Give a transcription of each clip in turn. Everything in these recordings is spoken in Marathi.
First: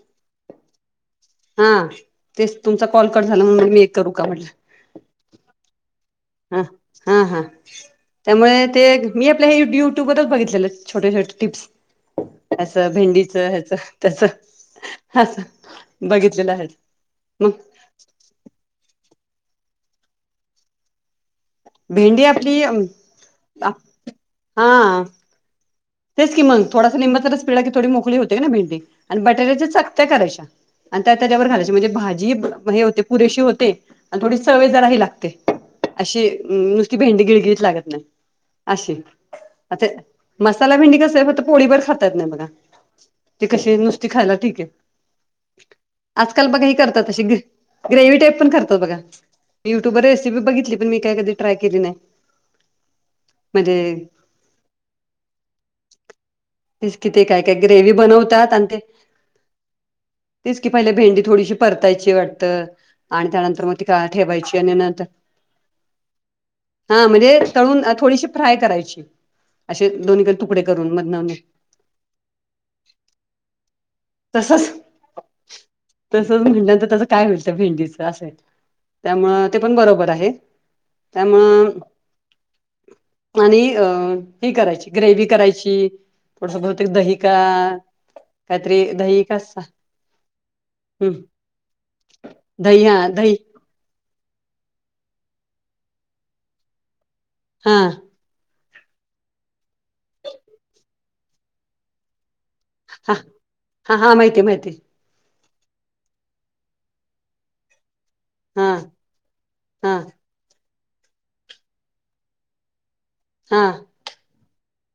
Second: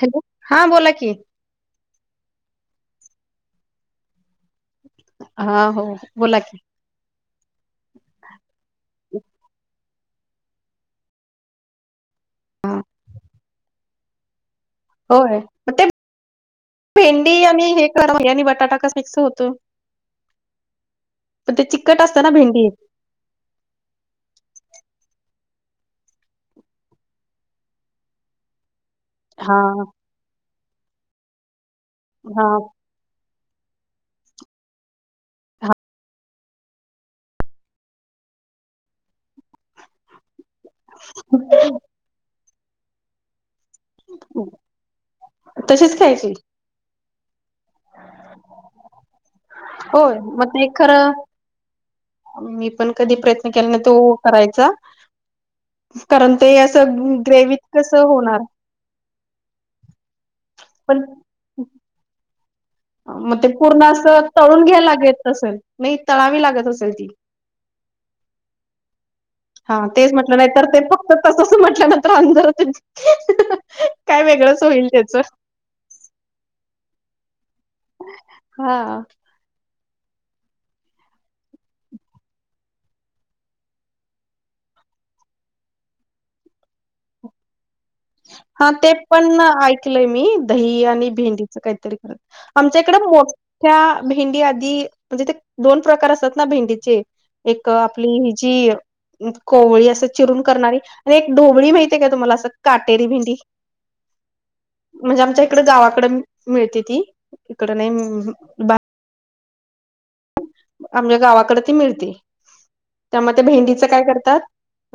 हॅलो! हा बोला की हा तेच तुमचा कॉल कट झाला म्हणून मी एक करू का? म्हटलं हा, हो बोला की हा हा हा त्यामुळे ते मी आपल्या हे युट्यूबवरचं बघितलेलं छोट्या छोट्या टिप्स हा असं भेंडीचं ह्याचं तस होय मग ते भेंडी मग आणि हे आणि बटाटा कस मिक्स होतो पण ते चिकट असत ना भेंडी? हा तेच की मग थोडासा लिंबाचा रस पिळला की थोडी मोकळी होते ना भेंडी आणि हा बटाटाच्या चकत्या करायच्या आणि त्या त्याच्यावर घालायची म्हणजे भाजी हा हे होते पुरेशी होते आणि थोडी सवे जरा ही लागते अशी नुसती भेंडी गिळगिलीत लागत नाय. अशी आता त्याला भेंडी कस फक्त पोळीबर खाता येत नाय बघा ती कशी नुस ती खायला ठीकय. तशीच खायची आजकाल बघा इथं त्यात अस ग्रे ग्रेवी टाईप पण करतात बघा युटूब होय रेसिपी मग ते बघितली पण मी काय खरं कधी ट्राय केली नाय मी पण कधी प्रयत्न केला नाही. तो करायचा कारण ते तेच कि असं ते काय काय ग्रेवित ग्रेव्ही कसं होणार? बनवतात आणि ते तेच की पहिल्या पण भेंडी थोडीशी परतायची वाटत आणि ते त्यानंतर मग पूर्ण त असं ठेवायची तळून आणि घ्यायला नंतर, लागत असेल नाही तळावी लागत असेल हा ती म्हणजे तळून थोडीशी फ्राय करायची. हा असे तेच दोन्हीकडे म्हटलं नाही तुकडे तर, ते करून फक्त मधन तसच म्हटल्या नंतर आणि जरा ते. काय वेगळच होईल त्याच. तसच म्हणल् तर त्याचं काय होईल भेंडीच अस हाय, हा त्यामुळ ते पण बरोबर आहे, त्यामूळ आणि अ, ही करायची. ग्रेवी करायची, थोडस बहुतेक दही खा हा ते पण ऐकलय मी दही आणि हम् भेंडीच काहीतरी कर. दही हा, दही. त्या भेंडी आधी, म्हणजे ते दोन प्रकार असतात ना भेंडीचे. एक हा आपली हेजी कोवळी असं चिरून करणारी. आणि एक ढोबळी माहितीय का तुम्हाला, असं काटेरी हा भिंडी. हा हा माहिती माहिती म्हणजे आमच्या इकड गावाकडे मिळते ती, इकड नाही हा बा हा. आमच्या गावाकडे ती मिळते, त्यामुळे त्या हा भेंडीच काय करतात.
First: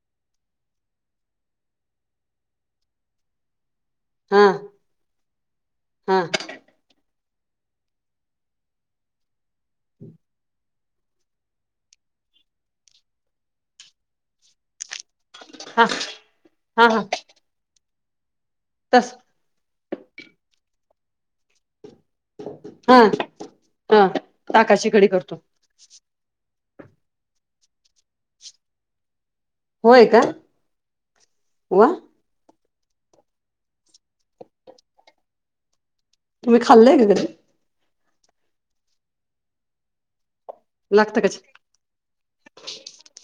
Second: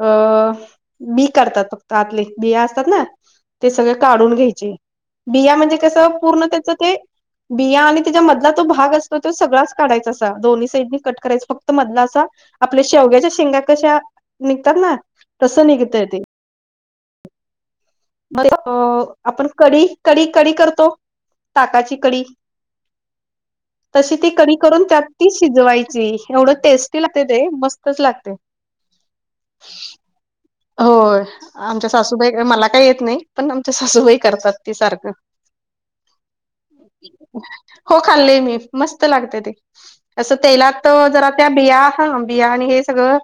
अ बी काढतात फक्त आतले, बी असतात ना. ते सगळ काढून हा घ्यायचे, बिया म्हणजे कसं हा पूर्ण त्याचं ते बिया आणि त्याच्या मधला तो भाग असतो तो सगळाच काढायचा असतो. दोनहींसाईड कट करायच फक्त मधला असा, आपल्या शेवग्याच्या शेंगा कशा निघतात ना. तसं निघतय ते. हा-हा. मला अ आपण कडी-कडी-कडी करतो, ताकाची कडी. हा हा तशी ती कडी करून ताकाची कडी त्यात ती करतो शिजवायची एवढं टेस्टी लागते ते, मस्तच लागते. होय का. होय वा आमच्या सासूबाई, मला काही येत नाही. पण आमच्या सासूबाई करतात ती सारखं. तुम्ही खाल्लय का कधी हो खाल्ली मी, मस्त लागते ते, असं तेलात. त लागतं जरा कच त्या बिया हा बिया आणि हे सगळं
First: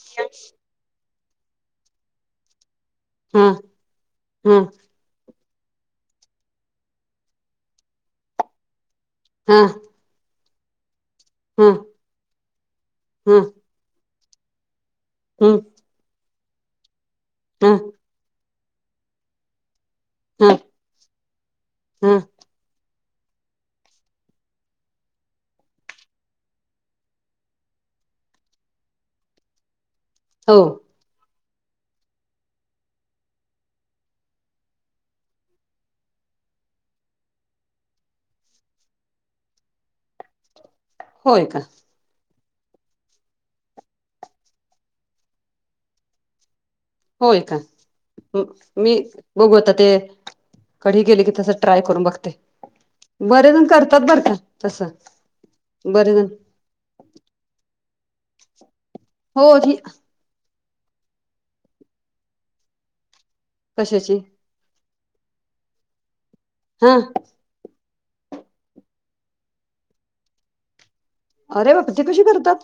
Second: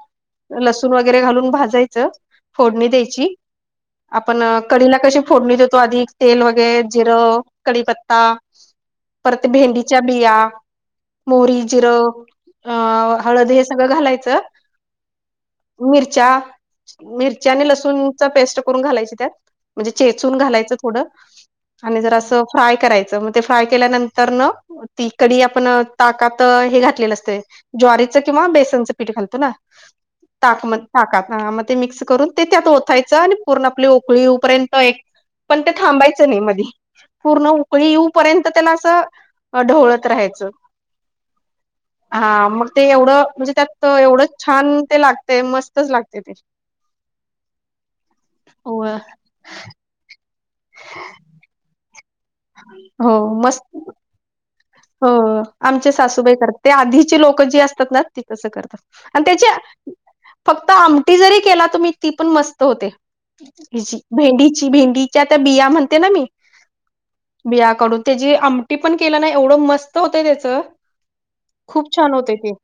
लसूण वगैरे घालून भाजायचं. च फोडणी द्यायची हा आपण हा कडीला कशी फोडणी देतो आधी तेल वगैरे जिरं, कडीपत्ता परत हा हा भेंडीच्या बिया. मोहरी, हा जिरं अ हळद हे सगळं घालायचं. हम्. मिरच्या, मिरच्या आणि लसूणचा पेस्ट करून घालायची त्यात. म्हणजे चेचून हा घालायचं थोडं, आणि जर हा असं फ्राय करायचं म्हज ते फ्राय केल्यानंतर न. ती कडी, आपण ताकात हे घातलेलं असते, ज्वारीचं किंवा बेसनचं पीठ घालतो ना. हो ताक मत ताकात हा म. ते मिक्स करून ते त्यात ओथयचं, आणि पूर्ण आपले उकळी येऊपर्यंत एक पण ते थांबायचं नाही, मधी. पूर्ण उकळी येऊ पर्यंत त्यान असं, ढवळत राहायचं. होय का. हा मग ते एवढं, म्हणजे त्यात एवढं छान ते लागतेय मस्तच लागते ते. होय का, हो मी बघू आता ते. कडी केली की तस ट्राय करून बघते, हो बरे जण मस्त करतात बर का. तसं हो आमचे बरे जण सासूबाई कर ते आधीचे लोक जे असतात ना, ते तसं करतात अन त्याच्या हो ती फक्त आमटी जरी केला, तुम्ही ती पण मस्त होते, हिची कशाची भेंडीची, भेंडी च्या त्यां बिया म्हणते, ना मी. हं. बियाकाडून, त्याची आमटी पण केलं ना, एवढं मस्त होतंय त्याचं. अरे बाप खूप ती छान कशी होते ते, करतात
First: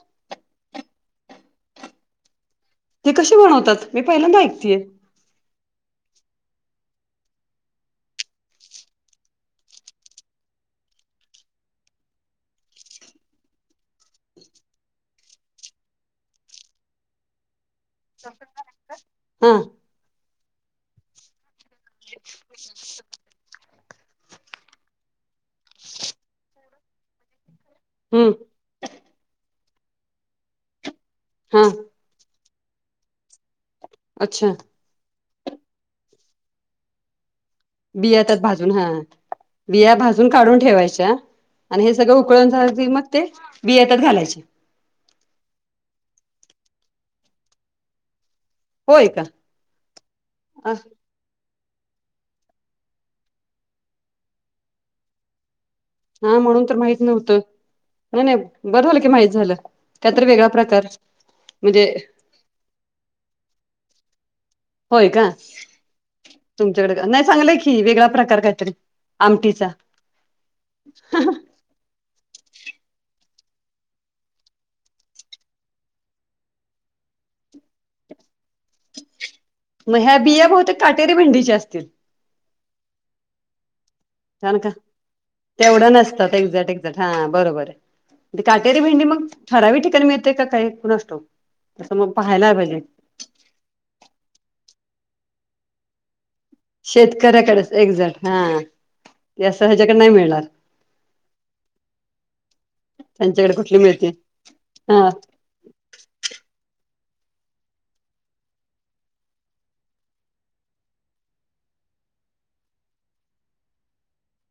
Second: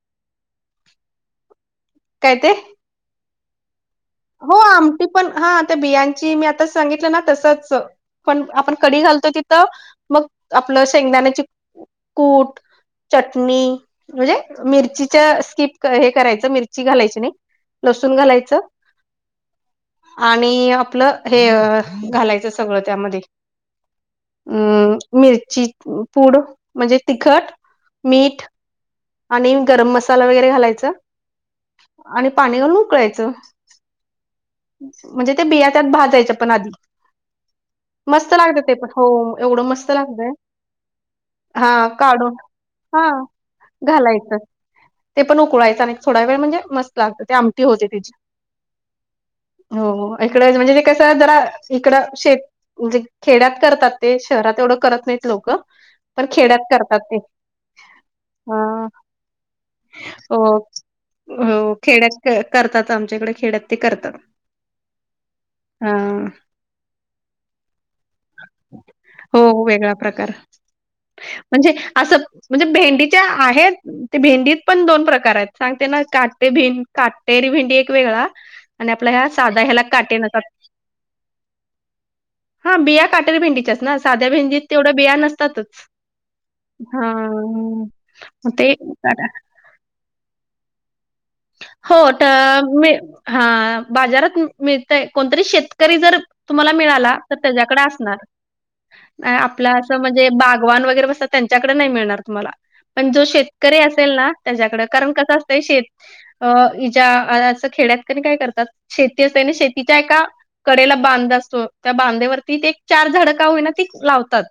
काय ते? ते कशी बनवतात? मी पहिल्यांदा हो ऐकतेय आमटी पण, हां त्या बियांची, मी आताच सांगितलं ना तसंच पण आपण कढी घालतो तिथं, मग आपलं शेंगदाण्याचे कूट चटणी, म्हणजे मिरचीच्या, स्कीप क् हे करायचं, मिरची घालायची नही. लसूण घालायचं. हं. आणि आपलं हे घालायचं सगळं त्यामध्ये. अम् मिरची पूड, म्हणजे तिखट, हम्म मीठ. आणि गरम मसाला वगैरे घालायच. हं. आणि पाणी घालून उकळायचं. अच्छा. म्हणजे ते बिया त्यात भाजायच्या, पण आधी. बिया मस्त त्यात लागत भाजून ते पण, हा हो एवढं मस्त बिया भाजून लागतय. काढून ठेवायच्या आणि हां हे सगळं काढून, उकळून झालं की मग हां. ते बिया त्यात घालायचं, घालायचे ते पण उकळावायचं आणि थोडा वेळ, म्हणजे मस्त लागत, ते आमटी होते, त्याची. होय का हो इकडच, अ, म्हणजे ते कस, जरा इकडं शे म्हणजे खेड्यात करतात, ते शहरात एवढं करत नाहीत, लोकं. हं, म्हणून तर माहित नव्हतं. नही नही, अ बरं झालं की माहित झालं, कायतरी वेगळा प्रकार, म्हणजे क-करतात आमच्याकडे, खेड्यात ते करतात. होय का, अ तुमच्याकड, नाही चांगलंय की, वेगळा प्रकार का हो, वेगळा प्रकार. म्हणजे असं, म्हणजे भेंडीच्या आहेत. ते भेंडीत पण दोन प्रकार येत, सांगते ना, काट भें, काटेरी भेंडी एक वेगळा आणि आपल्या ह्या, साधा ह्या म ह्या बिया बहुतेक, काटेरी भेंडीच्या असतील. हां, बिया काटेरी भिंडीच्याचस ना. साध्या कारण भेंडीत, का तेवढ्या बिया नसतातच, तेवढं नसतात एक्झॅक्ट एक्झॅक्ट हा हां, म ते ठरावीक ठिकाणी मिळेतय का काई, कुणास ठाऊक. असं हो मग ट, पाहायला पाहिजे. मी हां, बाजारात मिळतय, कोणतरी शेतकरी जर तुम्हाला मिळाला, तर शेतकऱ्याकडेच त्याच्याकड असणार. एक्झॅक्ट हा नाय ते आपलं असं, ह्याच्याकडे नाही म्हणजे मिळणार बागवान वगैरे बसतात, त्यांच्याकड नाही मिळणार तुम्हाला. पण जो त्यांच्याकडे शेतकरी कुठली मिळते असेल ना, त्याच्याकडं, हा कारण कसं असतंय, शेत अं, इच्या अं असं खेड्यात क् नई काय करतात, शेती असते ना, शेतीच्या एका कडेेला बांध असतो, त्या बांधेवरती, ते एक चार झाडं का होईना, ती लावतात.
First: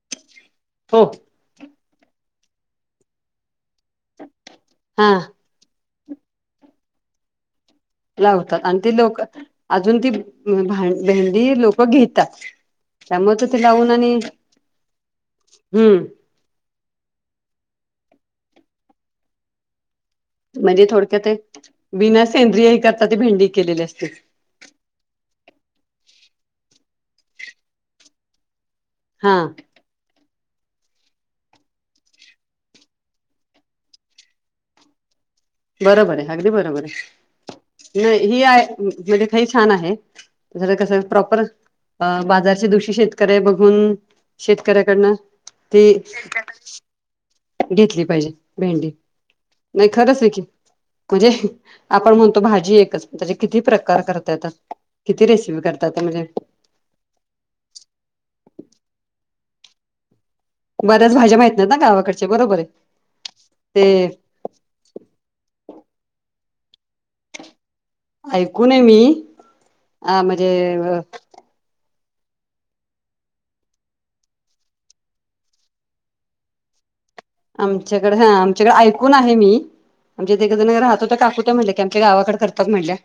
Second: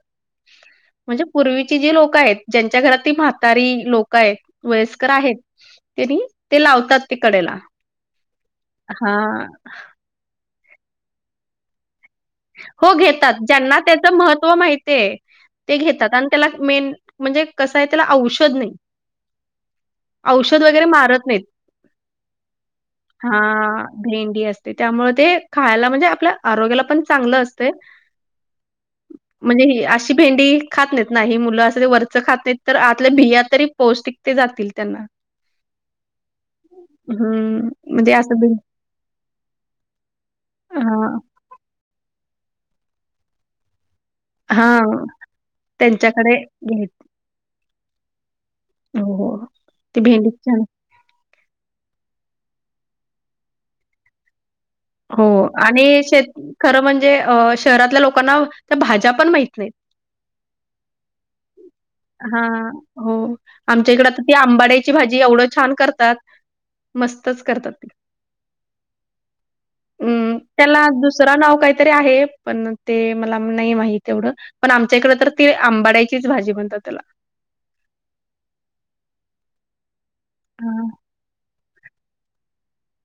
हो म्हणजे पूर्वीची जी लोक आहेत, ज्यांच्या घरात ती म्हातारी लोक काय हा वयस्कर आहेत, त्यांनी ते लावतात, ते कडेला. लावतात आणि ते हा लोकं अजून ती भ भा भेंडी लोकं घेतात. हो घेतात त्यामुळे तर ते ज्यांना लावून त्याच आणि महत्त्व माहितीय ते हम्म घेतात आन. त्याला मेन म्हणजे कस आहे त्याला औषध नाही. [inaudible] औषध वगैरे म्हणजे थोडक्या मारत ते नाहीत. बिना सेंद्रियही खताची भेंडी केलेली असते. ते त्यामुळे ते खायला म्हणजे आपल्या आरोग्याला पण चांगलं असतय. हा म्हणजे हे आसी. भेंडी खात नाहीत ना ही मुलं अस वरच खात नाहीत तर आतल्या बिया तरी पौष्टिक ते जातील त्यांना. बरोबर आहे अगदी बरोबर आहे. हम्म म्हणजे नाही असं ही बी आहे म्हणजे काही छान आहे कसं हां प्रॉपर. अ बाजारच्या दिवशी शेतकऱी आहे बघून हां शेतकऱ्याकडनं ते. त्यांच्याकडे घेत घेतली पाहिजे भेंडी हो, हो. नाही ती खरंच आहे भेंडी की. छान म्हणजे आपण म्हणतो भाजी एकच त्याचे किती प्रकार करता येतात. हो किती रेसिपी करतात आणि म्हणजे शेत खरं म्हणजे अ शहरातल्या लोकांना त्या भाज्या पण माहित नाहीत. बऱ्याच भाज्या माहित ना गावा''--'' हा हो, आमच्या इकड आता. ती आंबाड्याची भाजी एवढं छान करतात मस्तच करतात ते. ऐकूून आय मी आ म्हणजे व. ता नाव काय. तरी आहे पण ते मला नाही माहित एवढं. पण आमच्या इकडे तर ती आंबाड्याचीच भाजी म्हणतात त्याला. आमच्याकडे हा आमच्याकडे ऐकून आहे मी आमच्या ते ऐक जण हां. राहत होत्या काकू त्या म्हटला की. त्या आमच्या गावाकडे करतात म्हटल्या.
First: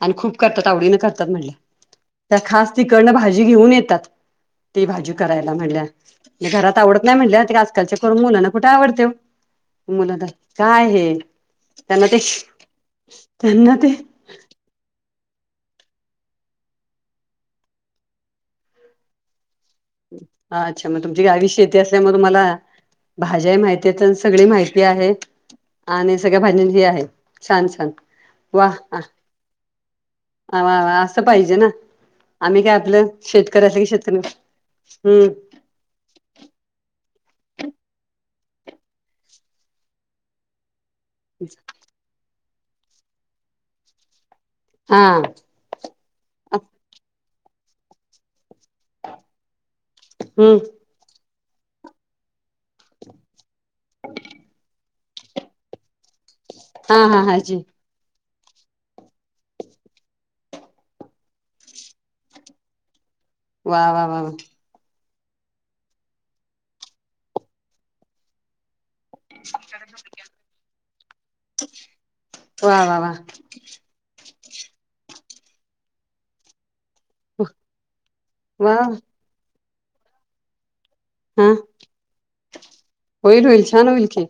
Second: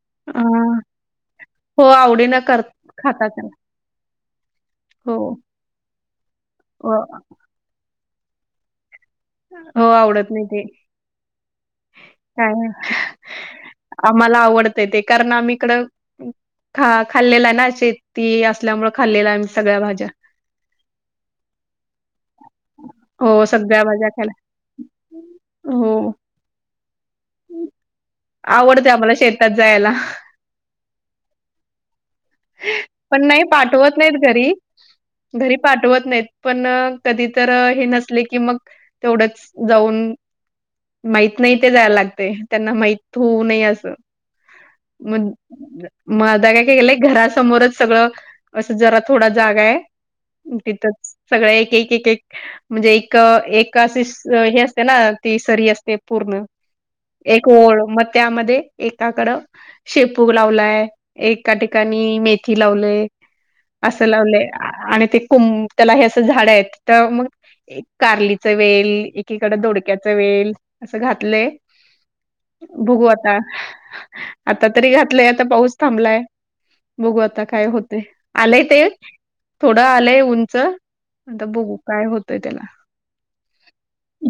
आणि खूप अ, करतात आवडीनं करतात म्हणले हो त्या आवडीनं कर खास तिकडनं खातात भाजी त्याला. घेऊन येतात. ती भाजी हो. करायला म्हणल्या घरात अ, आवडत नाही म्हटल्या ते आजकालच्य तरुण मुलांना कुठे आवडतय. हो मुल तर आवडत नाही ते. काय हे त्यांना ते त्यांना ते. मला आवडतय ते कारण आम्ही इकडं. खा खाल्लेला आहे ना शेती असल्यामुळे खाल्लेला आहे सगळ्या भाज्या. अच्छा मग तुमची गावी शेती असल्या मुळे तुमाला हो भाज्याही सगळ्या माहितीयत भाज्या आणि. खायला सगळी माहिती आहे हो आणि सगळ्या भाजी ही आहे. छान छान वा आवडते आ आम्हाला शेतात जायला वा वा वा असं पाहिजे ना. आम्ही काय आपलं पण नाही शेतकऱ असं कि शेतकरी हम्म. तरी पाठवत नाहीत पण कधी तर हे नसले की मग. तेवढंच जाऊन. माहत नाही ते जायला लागते त्यांना माहित होऊ नाही असं हा मग. म आता काय केलंय घरासमोरच सगळं असं जरा थोडा जागा आहे. हम्म तिथंच सगळ एक एक एक एक म्हणजे एक एक. कशी हे असते ना ती सरी असते पूर्ण. हा हा एक हाजी ओळ मग त्यामध्ये एकाकडं. शेपू लावलाय एका ठिकाणी मेथी लावले वा असं वा वा वा लावले. आणि ते कुम त्याला हे असं झाड आहेत तर मग कारलीच वेल. एकीकडे दोडक्याचा वेल असं घातलं. वा बघू वा आता आता तरी घातलंय आता पाऊस थांबलाय. बघू आता वा काय होते आलंय वा ते थोड आलंय उंच. आता हा बघू काय होतंय त्याला. होईल होईल छान होईल की.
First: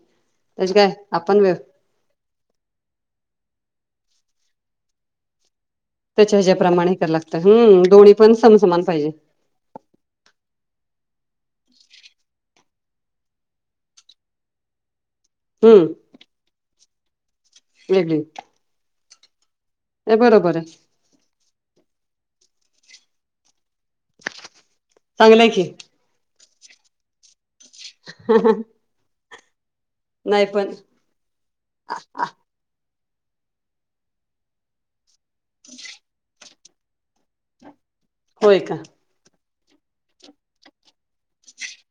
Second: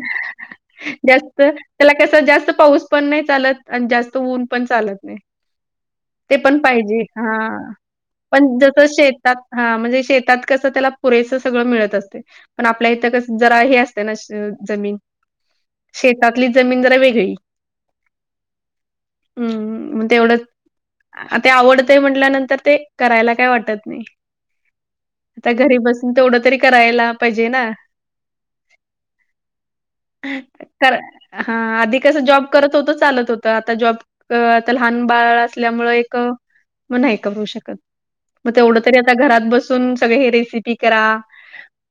त्याची काय आपण जास्त वेळ त्याला कस जास्त पाऊस पण नाही चालत, आणि जास्त ऊन पण चालत नाही. ते त्याच्या पण ह्याच्याप्रमाणे पाहिजे करायला लागतं हा, हम्म दोन्ही पण समसमान जस पाहिजे शेतात हा म्हणजे शेतात कसं त्याला पुरेसं सगळं मिळत असते. पण आपल्या इथं कच जरा हे असत ना जमीन हम्म. शेतातली जमीन जरा वेगळी लली [unintelligible] हम्म, हम म तेवढं आहे आहा ते आवडतय म्हटल्यानंतर ते करायला काय वाटत नाही. चांगलंय ता की घरी बसून तेवढं तरी करायला पाहिजे ना. हं हं. कर हां आधी कस जॉब करत होत चालत होत. आता जॉब त आता लहान बाळ असल्यामुळे एक म नाही कमू शकत म होय का तेवढं तरी ता घरात बसून सगळे हे रेसिपी करा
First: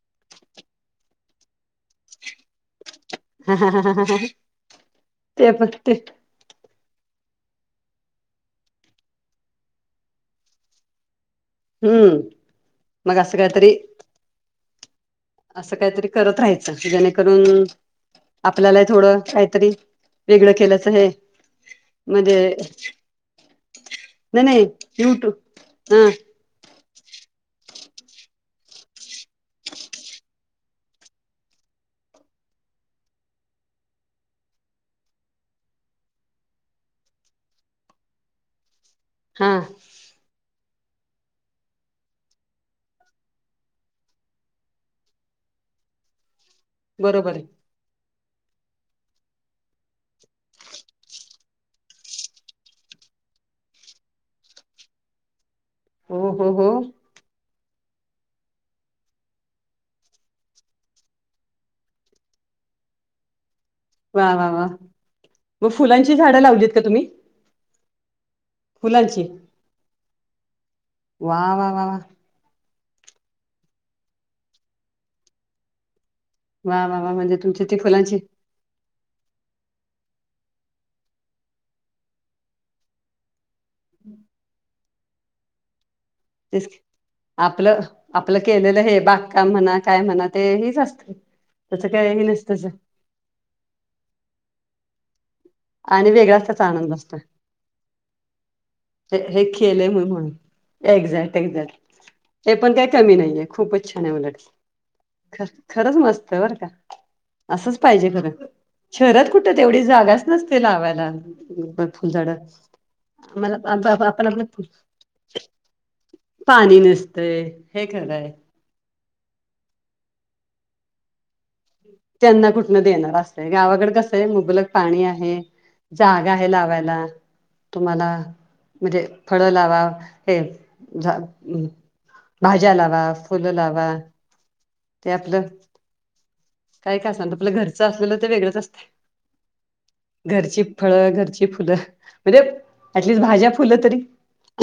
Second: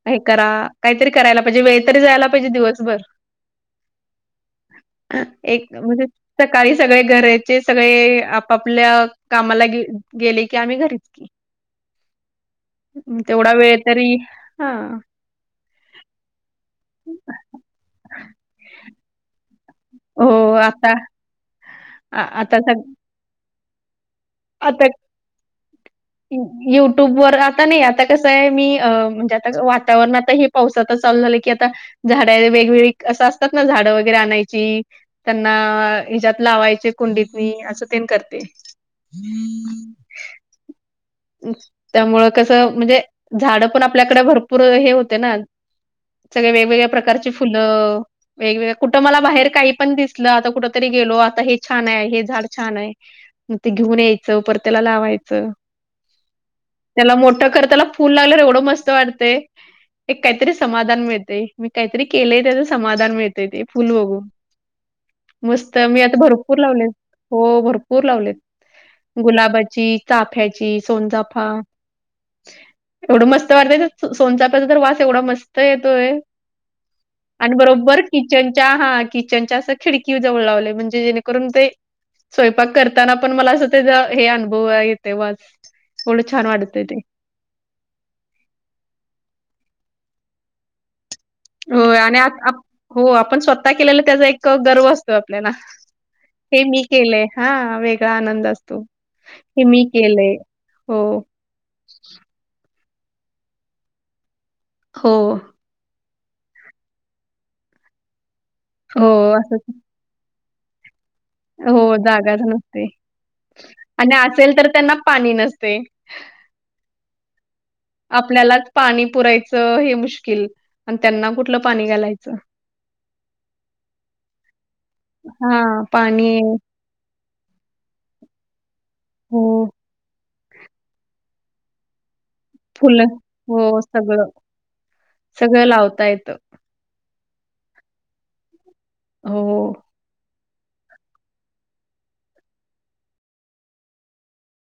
आहे करा काहीतरी करायला पाहिजे वेळ तरी जायला पाहिजे दिवसभर. ह, ह, ह, ह, ह, ह. अ एक म्हणजे सकाळी सगळे घराचे सगळे आपापल्या कामाला गे गेले की आम्ही घरी. हम्म, मग असं काहीतरी री हा. असं काहीतरी करत राहायचं, जेणेकरून आपल्याला थोडं काहीतरी हो वेगळं केल्याच आता हे आ म्हजे आता सग नाय नाय युट्यू ह युट्यूब वर आता नाही आता कसं आहे मी अ म्हणजे आता वातावरण आता हे पाऊस आता चालू झालं की आता झाड वेगवेळी असं असतात ना झाडं वगैरे आणायची त्यांना हेज्यात लावायचे कुंडीतनी असं तेन करते. हा. त्यामूळं कसं म्हणजे झाड पण आपल्याकडं भरपूर हे होते ना. सगळे वेगवेगळ्या बरोबर प्रकारचे आहे फुलं. वेगवेगळ कुठं मला बाहेर काही पण दिसलं, आता कुठ तरी गेलो आता हे छान आहे हे झाड छान आहे. मग ते घेऊन यायचं पर त्याला लावायचं. हो हो हो. त्याला मोठं करताला फूल लागलं एवढं मस्त वाटतंय. एक काहीतरी समाधान मिळतेय, मी काहीतरी केलेय त्याच समाधान मिळ ते फुल बघू, वा वा वा मग मस्त मी फुलांची आता झाडं भरपूर लावलीत का लावले. तुम्ही हो भरपूर लावलेत फुलांची गुलाबाची चाफ्याची वा सोनचाफा. वा वा वा एवढं मस्त वाटतय न, सोनचाफ्याचा तर वास एवढा मस्त येतोय. वा वा वा म्हणजे आणि तुमची ती बरोबर फुलांची किचनच्या हा कि चनच्या अस खिडकी जवळ लावले म्हणजे जेणेकरून ते, स्वयंपाक करताना पण मला आस त्याचा हे अनुभव येते वास, एवढं छान तेच वाटतय ते. आपलं, आपलं केलेलं हे बागकाम म्हणा, काय म्हणा, ते हेच आसत. होय आणि आ आप हो आपण स्वतः केलेला त्याचा एक गर्व असतो आपल्याला. आणि वेगळाच हे त्याचा मी आनंद असतो केलंय, हा वेगळा आनंद असतो हे मी केलंय. हो. एक्झॅक्ट एक्झॅक्ट हे पण काही कमी नाहीये खूपच छान आहे उलट हो, हो, ख खरंच मस्त हाय बर का असंच पाहिजे खरं हो. शहरात कुठं असंच तेवढी जागाच नसते लावायला प हो, फुलझाड जागाच नसते आम्हाला आपलं आणि आपलं असेल फुल तर त्यांना पाणी नसते. पाणी नसतय आपल्यालाच पाणी पुरायचं हे मुश्किल आणि त्यांना कुठलं पाणी घालायचं. त्यांना कुठन देणार असतय गावाकड कसं आहे मुबलक पाणी आहे हां, पाणी जागा आहे लावायला तुम्हाला म्हणजे फळ हो, लावा हे झा भाज्या लावा, फुलं हो, लावा सगळं, सगळं लावता येतं काही का असणा आपलं घरचं असलेलं ते वेगळंच असतंय हो घरची फळं घरची फुलं म्हणजे ऍटलिस्ट भाज्या फुलं तरी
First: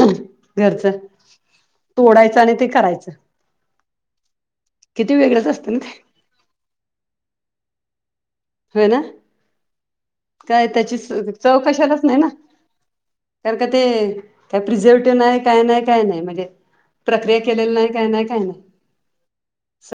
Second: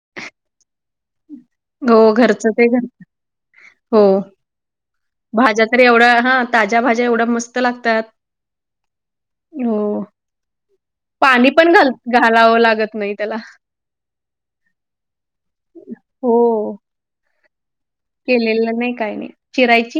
घरचं हो, तोडायचं घरचं आणि ते घर करायचं हो किती वेगळंच भाज्या असतं ना तर ते एवढं हा ताज्या भाज्या एवढ्या मस्त लागतात होय ना हो. काय त्याची पाणी चव पण घाल कशालाच नाही ना घालावं लागत नाही त्याला. कारण का ते का प्रिझर्व्हटिव नाही काय नाही काय नाही म्हणजे हो. प्रक्रिया केलेल नाही काय नाही काय नाही केलेलं नाही काय नाही चिरायची